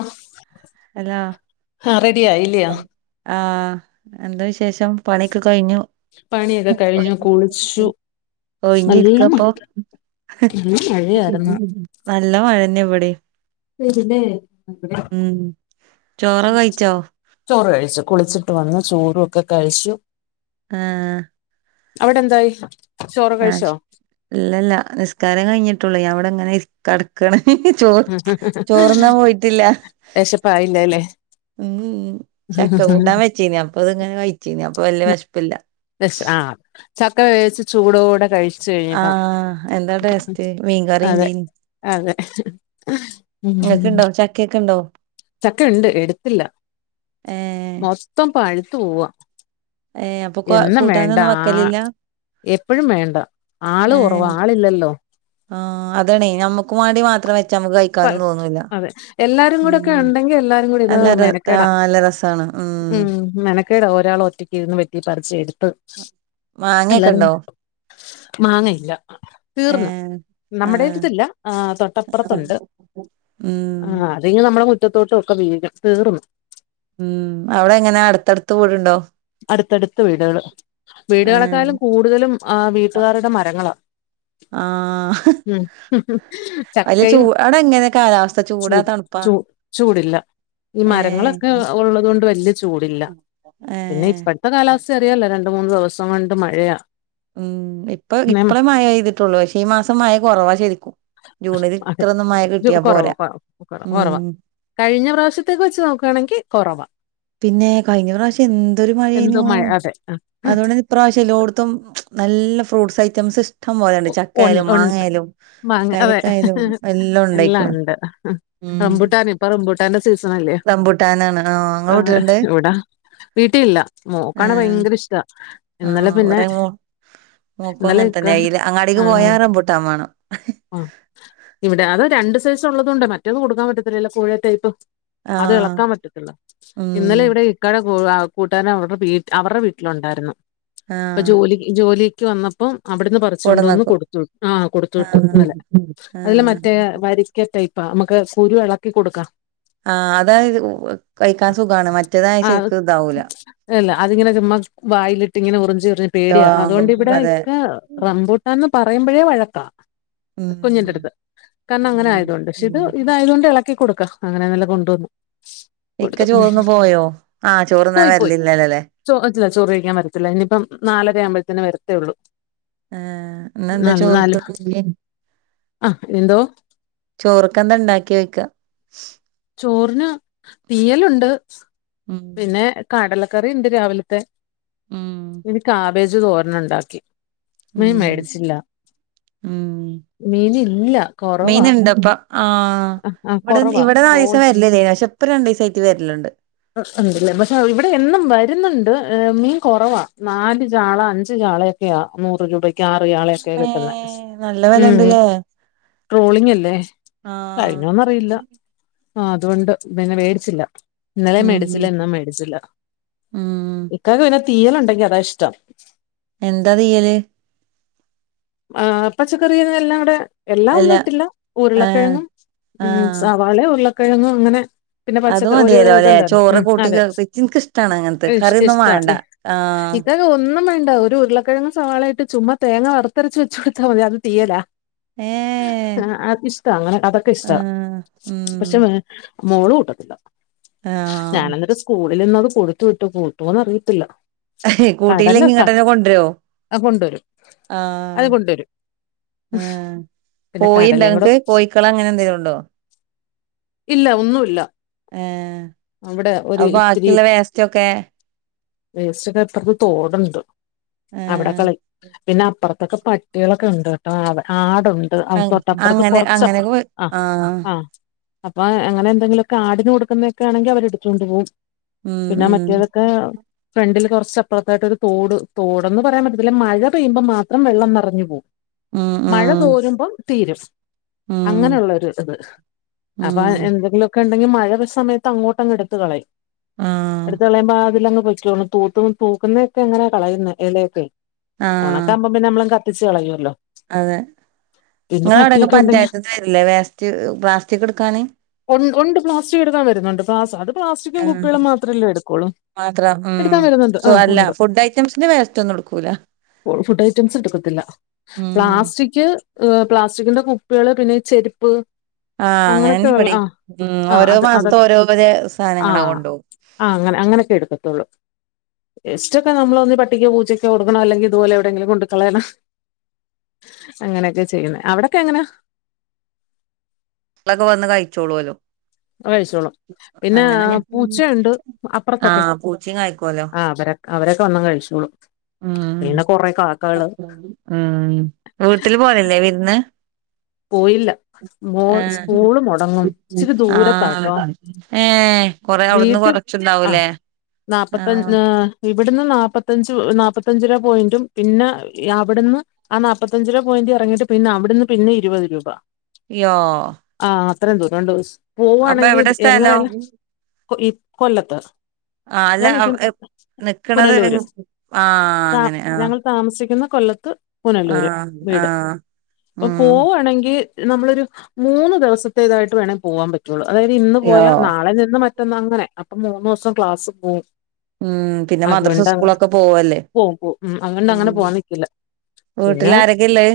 അഹ് hello ആ എന്താ വിശേഷം പണിയൊക്കെ കഴിഞ്ഞു പണിയൊക്കെ കഴിഞ്ഞു കുളിച്ചു നല്ല മ ഒയ്ഞ്ഞിരിക്കാപ്പൊ നല്ല മഴയായിരുന്നു നല്ല മഴന്നെ ഇവടീ ശരില്ലേ ഉം ചോറ കയിച്ചോ? ചോറ് കഴിച്ചു കുളിച്ചിട്ട് വന്ന് ചോറു ഒക്കെ കഴിച്ചു ആ അവിടെന്തായി ആ ഇല്ലല്ല നിസ്കാരം കഴിഞ്ഞിട്ടുള്ളൂ ഞാവടെങ്ങനെരി കടക്കാണ് ചോർ ചോറ്ന്നാ പോയിട്ടില്ല വിശപ്പായില്ലല്ലേ മ്മ് മ്മ് ചക്ക കൂട്ടാൻ വെച്ചീന് അപ്പൊത്ങ്ങനെ കഴിച്ചീന അപ്പൊ വല്ല്യ വെശ്പ്പില്ല വെശ് ആ ചക്ക വേവിച്ച് ചൂടോടെ കഴിച് ആ എന്താ ടേസ്റ്റ് മീൻകറി അതെ ഇണ്ടെയ്നു അതെ ഇങ്ങക്ക് ഉം ഇണ്ടോ ചക്കയൊക്കെ ഇണ്ടോ ചക്കയുണ്ട് എടുത്തില്ല ഏഹ് മോശ് ത്തം പാഴുത്തു പോവാ ഏഹ് അപ്പൊ കു എന്നും വേണ്ട കൂട്ടാനൊന്നും ആ വെക്കലില്ല എപ്പഴും വേണ്ട ആള് കൊറവാ് ആളില്ലല്ലോ ആ അതാണേ നമ്മക് ക്കുമാണ്ടി മാത്രം വെച്ച നമുക്ക് പ കഴിക്കാനും തോന്നൂല്ല അതെ എല്ലാരും കൂടെ ഒക്കെ ഉണ്ടെങ്കി എല്ലാരും കൂടി ഇത് എല്ലാരു ആ മെനക്കേടാ നല്ല രസാണ് ഉം മെനക്കേടാ ഒരാള ഒറ്റക്കിരുന്ന് വെത്തി പറിച്ച എടുത്ത് എല്ലാരും മാങ്ങയൊക്കെണ്ടോ? മാങ്ങയില്ല തീർന്നു ഏഹ് ആഹ് നമ്മടേടുത്തില്ല ഏ തൊ പ്പുറത്തുണ്ട് ഉം ആ അതിനി നമ്മളെ മുറ്റത്തോട്ടൊക്കെ വീഴും തീർന്നു ഉം അവടെങ്ങനാ അടുത്തടുത്ത് വീടുണ്ടോ? അടുത്തടുത്ത വീടുകൾ ആഹ് വീടുകളെക്കളും കൂടുത കൂടുതലും ആ് വീട്ടുകാരുടെ മരങ്ങള ആഹ് [inaudible] വല്യ ചൂ ചക്കയും അവിടെ എങ്ങനെ കാലാവസ്ഥ ചൂടാ ചൂട് തണുപ്പാ? ചൂ ചൂടില്ല ഈ മരങ്ങളൊക്കെ ഏഹ് ഉള്ളത്ുകൊണ്ട് വലിയ ചൂടില്ല പിന്നെ ഇപ്പ ഏഹ് ഇപ്പത്തെ കാലാവസ്ഥ അറിയല്ലോ രണ്ട മൂന്ന്ു ദിവസം കൊണ്ട് മഴയ ഉം ഇപ്പ ഇപ്പഴേ മഴ പെയ്തിട്ടുള്ളൂ പക്ഷേ ഈ മാസം മഴ കുറവ ശരിക്കും ജൂണില് അതെ ഇത്രൊന്നും മഴ കിട്ടിയാ കുറവ് പോരാ കുറവ് കുറവ് ഉം കുറവാ കഴിഞ്ഞ പ്രാവശ്യത്തേക്ക് വെച്ച് നോക്കുകയാണെങ്കിൽ കുറവാ പിന്നെ കഴിഞ്ഞ പ്രാവശ്യം എന്തൊരു എന്തോ മഴയഞ്ഞു മഴ അതെ ആ. അതുകൊണ്ട് ഇപ്രാവശ്യം എല്ലോടത്തും നല്ല ഫ്രൂട്ട്സ് ഐറ്റംസ് ഇഷ്ടം പോലെ ഇഷ്ടം പോലെയണ്ട് ചക്ക ഉൺ- ആയാലും ഉണ്ട് മാങ്ങയായാലും മാങ്ങ അതെ പേരക്കയായലും എല്ലാം ഉണ്ടായിക്കണ റമ്പുട്ടാൻ ഇപ്പോ റംബുട്ടാന്റെ സീസൺ അല്ലേ റംബൂട്ടാനാണ് ആഹ് ഇങ്ങളെ വീട്ടില്ണ്ട് എവിടാ വീട്ടില്ല മോക്കണ ഏഹ് ഭയങ്കര ഇഷ്ടാ ഇന്നലെ പിന്നെ നോക്കും ഇന്നലെ അങ്ങനെ ഇക്ക, തന്നെ അയിൽ ആ, അങ്ങാടക്ക് പോയ റംബൂട്ടാൻ വേണം ആ ഇവിടെ അത് രണ്ട് സൈസ് ഉള്ളത്ണ്ട് മറ്റൊന്ന കൊടുക്കാൻ പറ്റത്തില്ലല്ലോ കോഴേ ടൈപ്പ് അത് ആഹ് ഇളക്കാൻ പറ്റത്തില്ല ഉം ഇന്നലെ ഇവിടെ ക്കടെ കൂട്ടാര അവരുടെ വ അവരുടെ വീട്ടിലുണ്ടായിരുന്നു ഇപ്പൊ ആഹ് ജോലി ജോലിക്ക് വന്നപ്പം അവിടുന്ന് പറഞ്ഞു വിളിച്ചോണ്ട് വന്നു കൊടന്നക്കും കൊടുത്തു വിട്ടു ആഹ് ഇന്നലെ അതില ആഹ് മറ്റേ ടൈപ്പാ നമുക്ക് കുരു ഇളക്കി കൊടുക്കാം ആ അതാണ് കഴിക്കാൻ സുഖമാണ് മറ്റേതായ ആ ശരിക്ക് ഇതാവൂല അല്ല അതിങ്ങനെ ചുമ്മാ വായിലിട്ട് ഇങ്ങനെ ഉറിഞ്ച് എറിഞ്ഞ് പേടിയാ ആഹ് അതുകൊണ്ട്ിവിടെ അതെ ഇക്ക റമ്പൂട്ടന്ന് പറയുമ്പോഴേ വഴക്കാ [inaudible] കുഞ്ഞിന്റെ അടുത്ത് കാരണം അങ്ങനെ ആയത് ഉം. കൊണ്ട് പക്ഷെ ഇത് ഉം ഇതായത് കൊണ്ട് ഇളക്കി കൊടുക്കാം അങ്ങനെന്നല്ല കൊണ്ടുവന്നു ഇക്ക കൊടുത്തു ചോറന്ന പോയോ ആഹ ചോറ്ന്നാൻ പോയി പോയി വരിലില്ലല്ലോ അല്ലേ ചോ ആയിട്ടില്ല ചോറ് കഴിക്കാൻ വരത്തില്ല ഇനിയിപ്പ നാലര ആവുമ്പോഴത്തേ വരത്തേള്ളൂ. ആഹ ഇന്ന് എന്താ ചോറ്ക്ക് കറി ആ എന്തോ ചോറുക്കെന്താ ഉണ്ടാക്കി ചോയ്ക്ക. ചോറിന് തീയലുണ്ട്. ഉം പിന്നെ കടലക്കറി ഇണ്ട് രാവിലത്തെ ഉം ഇനിക്ക ഇനി കാബേജ് തോരൻ ഉണ്ടാക്കി. മീൻ ഉം മേടിച്ചില്ല ഉം മീൻ ഇല്ല കുറവാ. ആ ഇവിടെ ഇവിടെ ട്രോൾ നാലീസം വരലില്ലേന പക്ഷെ ഇപ്പ രണ്ടു ദിവസയിട്ട് വരലുണ്ട്. ഉണ്ടല്ലേ പക്ഷെ ഇവിടെ എന്നും വരുന്നുണ്ട് മീൻ കുറവാ നാല് ചാള അഞ്ച് ചാളയക്കെ ല്ല നൂറ് രൂപക്ക് ആറ് ചാള ഒക്കെ മ്മേ കിട്ടുന്നേ നല്ല വെലണ്ട്ല്ലേ ട്രോളിംഗ് അല്ലേ കഴിഞ്ഞുന്നാ ആഹ് കഴിഞ്ഞോന്ന് അറിയില്ല അപ്പ ആ അതുകൊണ്ട് പിന്നെ മേടിച്ചില്ല. ഇന്നലെ മേടിച്ചില്ല ഉം ഇന്നും മേടിച്ചില്ല ഉം ഇക്കക്ക് പിന്നെ തീയൽ ഉണ്ടെങ്കി അതാ ഇഷ്ടം. എന്താ തീയല്. ആ പച്ചക്കറി യെല്ലാം ഇവിടെ എല്ലാം അല്ല ഒന്നും ഇട്ടില്ല ആഹ് ഉരുളക്കിഴങ്ങും ഉം ആഹ് സവാള ഉരുളക്കിഴങ്ങും അങ്ങനെ പിന്നെ അത് പച്ചക്ക ഒരു മതിയല്ലോല്ലെ ഇതുണ്ടായിരുന്നു ചോറ് ഉ കൂട്ടി അതെ ഇച്ച് ഇൻക്കിഷ്ടാണ് അങ്ങനത്തെ കറിയൊന്നും ഇഷ്ട വാണ്ട ഈ ആഹ് ഇത് ഒന്നും വേണ്ട ഒരു ഉരുളക്കിഴങ് സവാളായിട്ട് ചുമ്മാ തേങ്ങ വറുത്തരച്ച് വെച്ച് കൊടുത്താൽ മതി അത് തീയലാ. ഏഹ് ആ അത് ഇഷ്ട അങ്ങനെ അതൊക്കെ ഇഷ്ട. ആഹ് ഉം പക്ഷെ മോള് കൂട്ടത്തില്ല. ആഹ് ഞാനിന്നിട്ട് സ്കൂളിൽ ഇന്ന് കൊടുത്തു വിട്ടു കുട്ടോന്ന് അറിയത്തില്ല. കടല കൂട്ടില്ലെങ്കി ഇങ്ങട്ടന്നെ കൊണ്ടരോ കൊണ്ടുവരും അത് ആഹ് കൊണ്ടുവരും ആഹ് പിന്നെ കടലയും കൂടെ കോഴിണ്ടോങ്ങക്ക് കോഴി ക്കള അങ്ങെനെന്തങ്കിലുണ്ടോ. ഇല്ല ഒന്നുല്ല ഏഹ് അവിടെ ഒരു അപ്പൊ ഇത്തിരി ബാക്കിയുള്ള വേസ്റ്റ് ഒക്കെ വേസ്റ്റ്ക്കെ ഇപ്പറത്ത് തോടുണ്ട് അവിടെ ഏഹ് കളയും പിന്നെ അപ്പുറത്തൊക്കെ പട്ടികളൊക്കെ ഉണ്ട് കേട്ടോ ആടുണ്ട്. തോട്ടപ്പുറത്ത് അങ്ങനെ കുറച്ചപ്പുറം അങ്ങനെയൊക്കെ പോയി ആഹ് ആഹ് അപ്പൊ അങ്ങനെ എന്തെങ്കിലൊക്കെ ആടന് കൊടുക്കുന്നൊക്കെ ആണെങ്കിൽ അവര് എടുത്തുണ്ട് പോകും. ഉം പിന്നെ ഉം മറ്റേതൊക്കെ. ഫ്രണ്ടിൽ കുറച്ച് അപ്പുറത്തായിട്ടൊ ഒരു തോട് തോടന്ന് പറയാൻ പറ്റത്തില്ല മഴ പെയ്യുമ്പോ മാത്രം വെള്ളം നിറഞ്ഞു പോവും. ഉം മഴ ഉം തോരുമ്പം തീരും ഉം അങ്ങനെയുള്ളൊരു ഇത് അപ്പൊ ഉം എന്തെങ്കിലുമൊക്കെ ഉണ്ടെങ്കിൽ മഴ സമയത്ത് അങ്ങോട്ടങ്ങ് എടുത്ത് കളയും. ആഹ് എടുത്ത കളയുമ്പോ അതിലങ്ങ് പൊയ്ക്കോളും തൂക്കുന്ന തൂക്കുന്നതൊക്കെ എങ്ങനെയാ കളയുന്ന ഇലയൊക്കെ ആഹ് ഓണക്ക ആക്കുമ്പം പിന്നെ നമ്മള് കത്തിച്ച് കളയുവല്ലോ. അതെ പിന്നെ നിങ്ങ അവിടെക്കെ പട്ടിയൊക്കെ ഉണ്ടെങ്കി പഞ്ചായത്തന്ന് വരില്ലേ വേസ്റ്റ് പ്ലാസ്റ്റിക് എടുക്കാന് ഒണ്ട് പ്ലാസ്റ്റിക്ക് എടുക്കാൻ വരുന്നുണ്ട് പ്ലാ അത് പ്ലാസ്റ്റിക്കും ആഹ് കുപ്പികളും മാത്രമല്ലേ എടുക്കോള്ളൂ. മാത്രം ഉം അല്ല ഫുഡ് ഐറ്റംസിന്റെ വേസ്റ്റൊന്നും എടുക്കൂല. ഫുഡ് ഐറ്റംസ് എടുക്കത്തില്ല ഉം പ്ലാസ്റ്റിക് ക് പ്ലാസ്റ്റിക്കിന്റെ കുപ്പികള് പിന്നെ ചെരുപ്പ് ആഹ് അങ്ങനൊക്കെ അങ്ങനെന്നെ ഉള്ള പടിയിം ആഹ് ആഹ് ഓരോ അത് അത് മാസത്ത ഓരോ വരെ സാധനങ്ങളാ ആഹ് കൊണ്ടുപോക. ആഹ് അങ്ങനെ അങ്ങനെയൊക്കെ എടുത്തുട്ടുള്ളൂ. വേസ്റ്റൊക്കെ നമ്മള് ഒന്ന് പട്ടിക്ക് പൂച്ചൊക്കെ കൊടുക്കണം അല്ലെങ്കിൽ ഇതുപലെ എവിടെങ്കിലും കൊണ്ട് പോയി കളയണം. അങ്ങനെയൊക്കെ ചെയ്യുന്ന അവിടൊക്കെ എങ്ങനാ. മക്കളൊക്കെ വന്ന് കഴിച്ചോളൂലും. കഴിച്ചോളും പിന്നെ ഞാൻ പൂച്ചയുണ്ട് അപ്പുറത്തൊക്കെ ആഹ് പൂച്ചിം കായ്ക്കോലോ ആഹ് വരെ അവരൊക്കെ വന്ന് കഴിച്ചോളും ഉം പിന്നെ കൊറെ കാക്കകള് ഉംവീട്ടില് പോകലില്ലേ വിരുന്ന് പോയില്ല. മോൾ അഹ്, സ്കൂള് മുടങ്ങും ഇച്ചിരി ആഹ്, ദൂരത്താട്ടോ ഏഹ് കൊറെഅവുട്ന്ന് കൊറെ ച്ച്ന്താവുലേ ന്നാപ്പത്തഞ് ന്നാ ഇബട്ന്ന് ന്നാപ്പത്തഞ്ച് ന്നാല്പ്പത്തഞ്ചര പോയിന്റും പിന്നെ യവടെന്ന് ആഹ് ന്നാപ്പത്തഞ്ചര പോയിന്റ് ഇറങ്ങിട്ട് പിന്നെ അവിടെന്ന് പിന്നെ ഇരുപത് രൂപ. യോഹ് ആഹ് അത്രേം ദൂരണ്ട് പോവാണെങ്കിൽ എവിടെ സ്ഥലം എങ്ങനെയല്ല ഈ കൊല്ലത്ത് ആഹ് അല്ല ഞാൻ നിക്കു എപ് നിക്കണത് പുനലൂര് എങ് ആഹ് ഞങ്ങൾ താമസിക്കുന്ന കൊല്ലത്ത് പുനല്ലൂര് ആഹ് വീട്. ആഹ് ഉം പൂവാണെങ്കിൽ നമ്മളൊരു മൂന്ന് ദിവസത്തേതായിട്ട് വേണെങ്കി പോവാൻ പറ്റും. പറ്റൊള്ളു അതായത് ഇന്ന് യോ പോയാ നാളെ നിന്ന് മറ്റന്ന് അങ്ങനെ അപ്പം മൂന്ന് ദിവസം ക്ലാസ് പോവും. ഉം പിന്നെ മദ്രസ് അതുകൊണ്ട് അങ്ങ് സ്കൂളൊക്കെ പോവല്ലേ പോവും പോവും അതുകൊണ്ട് ഉം അങ്ങനെ പോവാൻ നിക്കില്ല പിന്നെ വീട്ടിലാരൊക്കെ ഇല്ലേ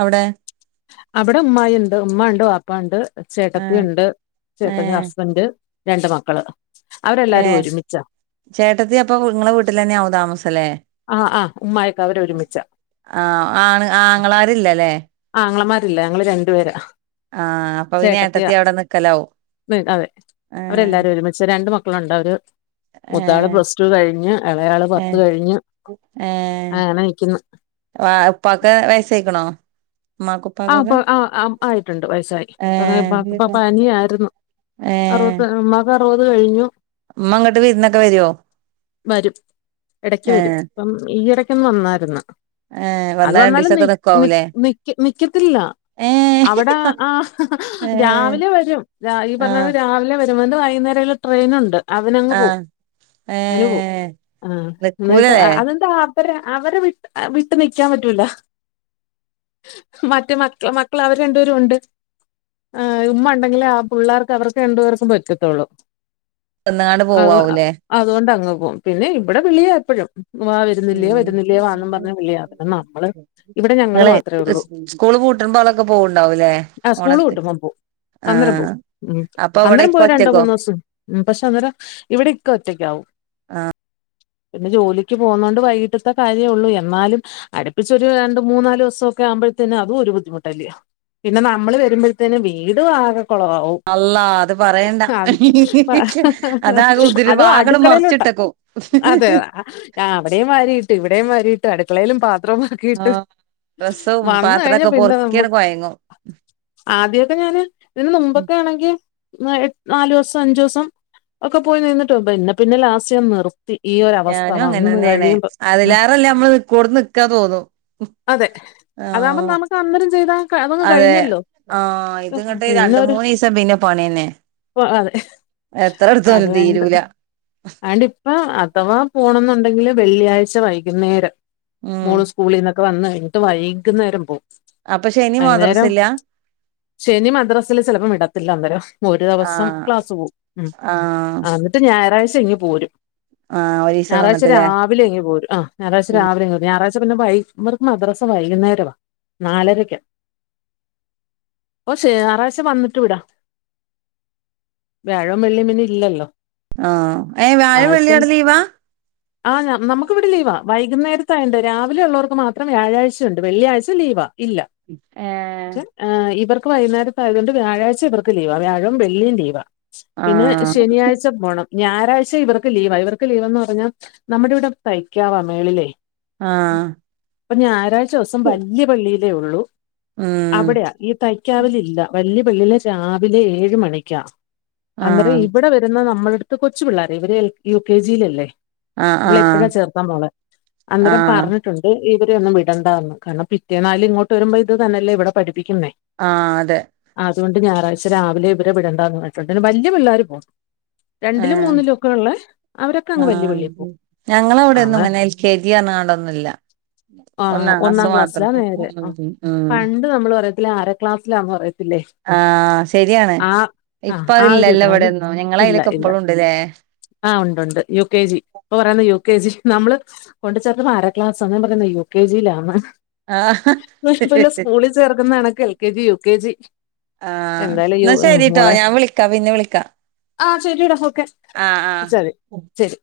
അവുടെ? അവടെ ഉമ്മായി ഉണ്ട് ഉമ്മണ്ട് പാപ്പണ്ട് ആഹ് ചേട്ടത്തിണ്ട് ചേട്ടെന് ഏഹ് ഹസ്ബെന്റ് രണ്ട് മക്കള് അവരെല്ലാരും ഏഹ് ഒരുമിച്ച. ചേട്ടത്തി അപ്പോ നിങ്ങളെ വീട്ടിലെന്നാവും താമസംലെ ആഹ് ആഹ് ഉമ്മായൊക്കെ അവര് ഒരുമിച്ച ആഹ് ആണ് ആങ്ങളാരില്ലലെ? ആങ്ങളമാരില്ല ഞങ്ങള് രണ്ടുപേരാ. ആഹ് അപ്പൊ പിന്നെ ചേട്ടത്തിയ ഏട്ടത്തി അവിടെ നിക്കലാവും ഉം അതെ അവരെല്ലാരും ഏഹ് ഒരുമി ച്ച് രണ്ട് മക്കളുണ്ടവര് മുത്താള് ഏഹ് പ്ലസ് ടു കഴിഞ്ഞ് ഇളയാള് പത്ത് ഏഹ് കഴിഞ്ഞ് ഏഹ് അങ്ങനെ നിക്കുന്നു വ ഇപ്പാക്ക് വെയസയ്ക്ക്‌ണോ? അഹ് ഉപ്പ ആഹ് ആഹ് ആയിട്ടുണ്ട് വയസായി ഏഹ് അങ്ങനെപ്പപ്പ പനിയായിരുന്നു. ഏഹ് അറുവത് ഉമ്മാക്ക് അറുവത് കഴിഞ്ഞു. ഉമ്മ ഇങ്ങട്ട് വിരുന്നൊക്കെ വരുവോ വരും എടക്ക് വരും. ഏഹ് ഇപ്പം ഈ എടയ്ക്കൊന്ന് വന്നാരുന്ന് ഏഹ് അത് വന്നാ വന്നാലും നി രണ്ടീസൊക്കെ നി നിക്കുവാവൂലേ നിക്ക്. നിക്കെത്തില്ല ഏഹ് അവടെ ആഹ് ഏഹ് രാവിലെ വരും രാ ഈ പറഞ്ഞലെ ആഹ് രാ രാവിലെ വെരുമ്പോ ന്ന് വൈകുന്നേരേല് ട്രെയിന്ണ്ട്. അതിനങ്ങ് പോവും ആഹ് അയിന് പോവും ഏഹ് ആ നിക്കൂലേ എന്നിട്ട് അ അതെന്താ വര അവര വിട്ട് അ വിട്ട് നിയ്ക്കാൻ പറ്റൂല. മറ്റ് മക്ക മക്കൾഅവര് രണ്ടേരുണ്ട്. ആഹ് ഉമ്മ ഉണ്ടെങ്കിലെ ആഹ് പുള്ളാർക്ക് അവർക്ക് രണ്ടുപേർക്കും പറ്റത്തൊള്ളൂ. തന്ന്ങ്ങാണ്ട് പോവാവുലെ? അതോണ്ടങ്ങ് പോവും പിന്നെ ഇവടെ വിളിയാ എപ്പഴും. വാ വെരുന്നില്ലിയോ വെരുന്നില്ലെയോ വാന്നും പറഞ്ഞ് വിളിയാ പിന്നെ നമ്മള് ഇവിടെ ഞങ്ങള് മാ സ് സ്കൂള് പൂട്ട്മ്പോളൊക്കെ പോവ്ണ്ടാവുല്ലേ ആ സ്കൂള് ഓണത്ത് വിട്ടുമ്പം പോവും അന്നേരം പോവും ഉം അന്നേരം ഇവിടെക്ക പോയി രണ്ടോ ഒറ്റക്കോ മൂന്നോ സും ഉം പക്ഷെ അന്നേരം ഇവിടെക്ക ഒറ്റക്കാവും. പിന്നെ ജോലിക്ക് പോകുന്നോണ്ട് വൈകിട്ടത്തെ കാര്യോള്ളൂ എന്നാലും അടുപ്പിച്ചൊരു രണ്ട് മൂന്നാല്സം ക്കെ ആവുമ്പോത്തന്നെ അതും ഒര് ബുദ്ധിമുട്ടല്ലെ പിന്നെ ന്നമ്മള് വെരുമ്പോത്തിനും വീട് ആകെ കൊളാവാവും. അള്ളാ അത് പറയണ്ട അഹ് ആഹ് അതാകെ [unintelligible] ഉതിര് അതു ആകട് അടുക്കളേലോട്ട് മൊറച്ചിട്ടക്കും അതെ അ ആ അവിടേം വാരീട്ട് ഇവിടേം വാരീട്ട് അടുക്കളേലും പാത്രമാക്കിയിട്ട് ഡ്രെസ്സും പാത്രൊക്കെ പൊർക്കിയണ് കൊയങ്ങും. ആദ്യോക്കെ ഞാന് ഇതിന് നുമ്പൊക്കെ ആണെങ്കി ന്നാഎട്ട് ന്നാലൂസം അഞ്ചൂസം ഒക്കെ പോയി നിന്നിട്ടു പിന്നെ പിന്നെ ലാസ്റ്റ് നിറു ത്തി ഈഒരാ ഞാനും അങ്ങനെന്നെണ് അതിലാറെല്ലെ അമ്മള് നിക്ക്‌ണോട്ത്ത് നിക്കാ തോന്നും. അതെ അതാവുമ്പോ ആഹ് ന്നമ്മക്ക് അന്നേരം ചെയ്താ അതങ്ങ് അതെ കഴിഞ്ഞല്ലോ ആഹ് ഇത് ഇങ്ങട്ട് രണ്ട്, മൂന്നിസം പിന്നെ പണിയെന്നെ. പ്പോ അതെ അത് വേണ്ട് തീരൂല ആണ്ട് ഇപ്പ അഥവാ പോണംന്നുണ്ടെങ്കില് വെള്ളിയാഴ്ച വൈകുന്നേരം ഉം മോളു സ് കൂളീന്നൊക്കെ വന്ന് കഴിഞ്ഞിട്ട് വൈക്ന്നേരം പോം അപ്പൊ ശനി മദ്റസ ഇല്ല്യാ ശനി മദ്രസില് ചിലപ്പോം വിടത്തില്ല അന്നേരം ഒരു ദിവസം ആഹ് ക്ലാസ്സ് പോവും ഉംഹ് ആഹ് അന്നിട്ട് ഞായറാഴ്ച ഇങ്ങ് പോരും ആഹ് ഒരീസം ഞായറാഴ്ച നിന്നിട്ടില്ലേ രാ വിലെ ഇങ്ങു പോരും ആഹ് ഞായാറാഴ്ച്ച രാവിലെ ഇങ്ങക്ക് ഞായറാഴ്ച പിന്നെ വൈ ഇവർക്ക് മദ്രസ് സ വൈകുന്നേരവാ നാലരയ്ക്കാ ഓ ശേ ഞായറാഴ്ച വന്നിട്ട് വിടാ വ്യാഴോം വെള്ളീം പിന്നെ ഇല്ലല്ലോ ആഹ് ഏയ് വ്യാഴോം വെള്ളീം ആഴ്ചയിൽ അവിടെ ലീവാ ആ നമ്മ് നമ്മുക്ക് ഇവിടെ ലീവാ വൈകുന്നേരത്ത് ആയോണ്ട് രാവിലെ ഉള്ളോർക്ക് മാത്രം വ്യാഴാഴ്ച ചുണ്ട് വെള്ളിയാഴ്ച ലീവാ ഇല്ല ഏഹ് ആഹ് ഇവർക്ക് വൈകുന്നേരത്തായതുകൊണ്ട് വ്യാഴാഴ്ച ഇവർക്ക് ലീവാ വ്യാഴവും വെള്ളീം ലീവാ പിന്നെ ആഹ് ശനിയാഴ് ച്ച പോണം ഞായറാഴ്ച ഇവർക്ക് ലീവ ഇവർക്ക് ലീവ്ന്ന് പറഞ്ഞാൽ നമ്മുടെ ഇവിടെ തയ്ക്കാവാ മേളിലേ ആഹ് അപ്പൊ ഞായറാഴ്ചോസം വല്യ പള്ളീലേ ഒള്ളൂ ഉം അവിടെയാ ഈ തയ് ക്കാവിലില്ല വല്യ പള്ളീല് ശാവിലെ ഏഴ് മണിക്കാ അന്നേരം ആഹ് ഇവിടെ വരുന്ന നമ്മളടുത്ത് കൊച്ചു പിള്ളാര ഇവരെ എൽ യു കെ ജി ലല്ലേ ആഹ് ഇവളെ ആഹ് ഇപ്പഴാ ചേർത്താൻ പോണേ അന്നേരം ആഹ് പറ ട്ടുണ്ട് ഇവരെ ഒന്നും വിടണ്ടാന്ന് കാരണം പിറ്റേന്നാല് ഇങ്ങോട്ട് വരുമ്പോ ഇത് തന്നേല്ലേ ഇവിടെ പഠിപ്പിക്കുന്നേ ആഹ് അതെ അതോണ്ട് ഞായറാഴ്ച രാവിലെ ഇവരെ വിടണ്ടാന്ന് പറഞ്ഞിട്ടുണ്ട് വല്ല്യ പിള്ളേര് പോ രണ്ടിലും ഏഹ് മൂന്നിലും ഒക്കെ ഉള്ളെ അവരൊക്കെ അങ്ങ് വല്യ ആഹ് പള്ളി പോവും ഞങ്ങളവ്ടെഎന്നും ഇങ്ങനെ എൽ ക്കെ ജി അർഞ്ഞ്കാണ്ടൊന്നും ഇല്ല ആഹ് ഒന്നാം ക്ലാസ്സിലാ നേരെ ആഹ് ഉം ഉം പണ്ട് നമ്മള് പറയത്തില്ലെ ആര ക്ലാസ്സിലാന്ന് പറയത്തില്ലേ ആഹ് ശരിയാണ് ആ ആ ഇപ്പ ആ ഒരു അഅ്ല്ലല്ലോ ഇതാണ് ഇവടെയൊന്നും ഞങ്ങള അയ്ലൊക്കെ ഇപ്പഴും ഉണ്ട്ല്ലേ ആഹ് ഉണ്ട് ഉണ്ട് യു കെ ജി ഇപ്പൊ പറയുന്ന യു കെ ജി നമ്മള് കൊണ്ട് ചേർത്തപ്പ അര ക്ലാസാന്ന് ഞാൻ പറഞെന്നാ യു കെ ജിലാന്ന് ആഹ് ഇക്കൊല്ലം സ്കൂളിൽ ചേർക്കുന്ന കണക്ക് L K G U K G ആഹ് എന്തായാലും യു ഇന്നാ ശരീട്ടോ ഞാൻ വിളിക്കാം പിന്നെ വിളിക്കാം ആഹ് ശരിടാ ഓക്കെ ആഹ് വിളിച്ചാതി ശരി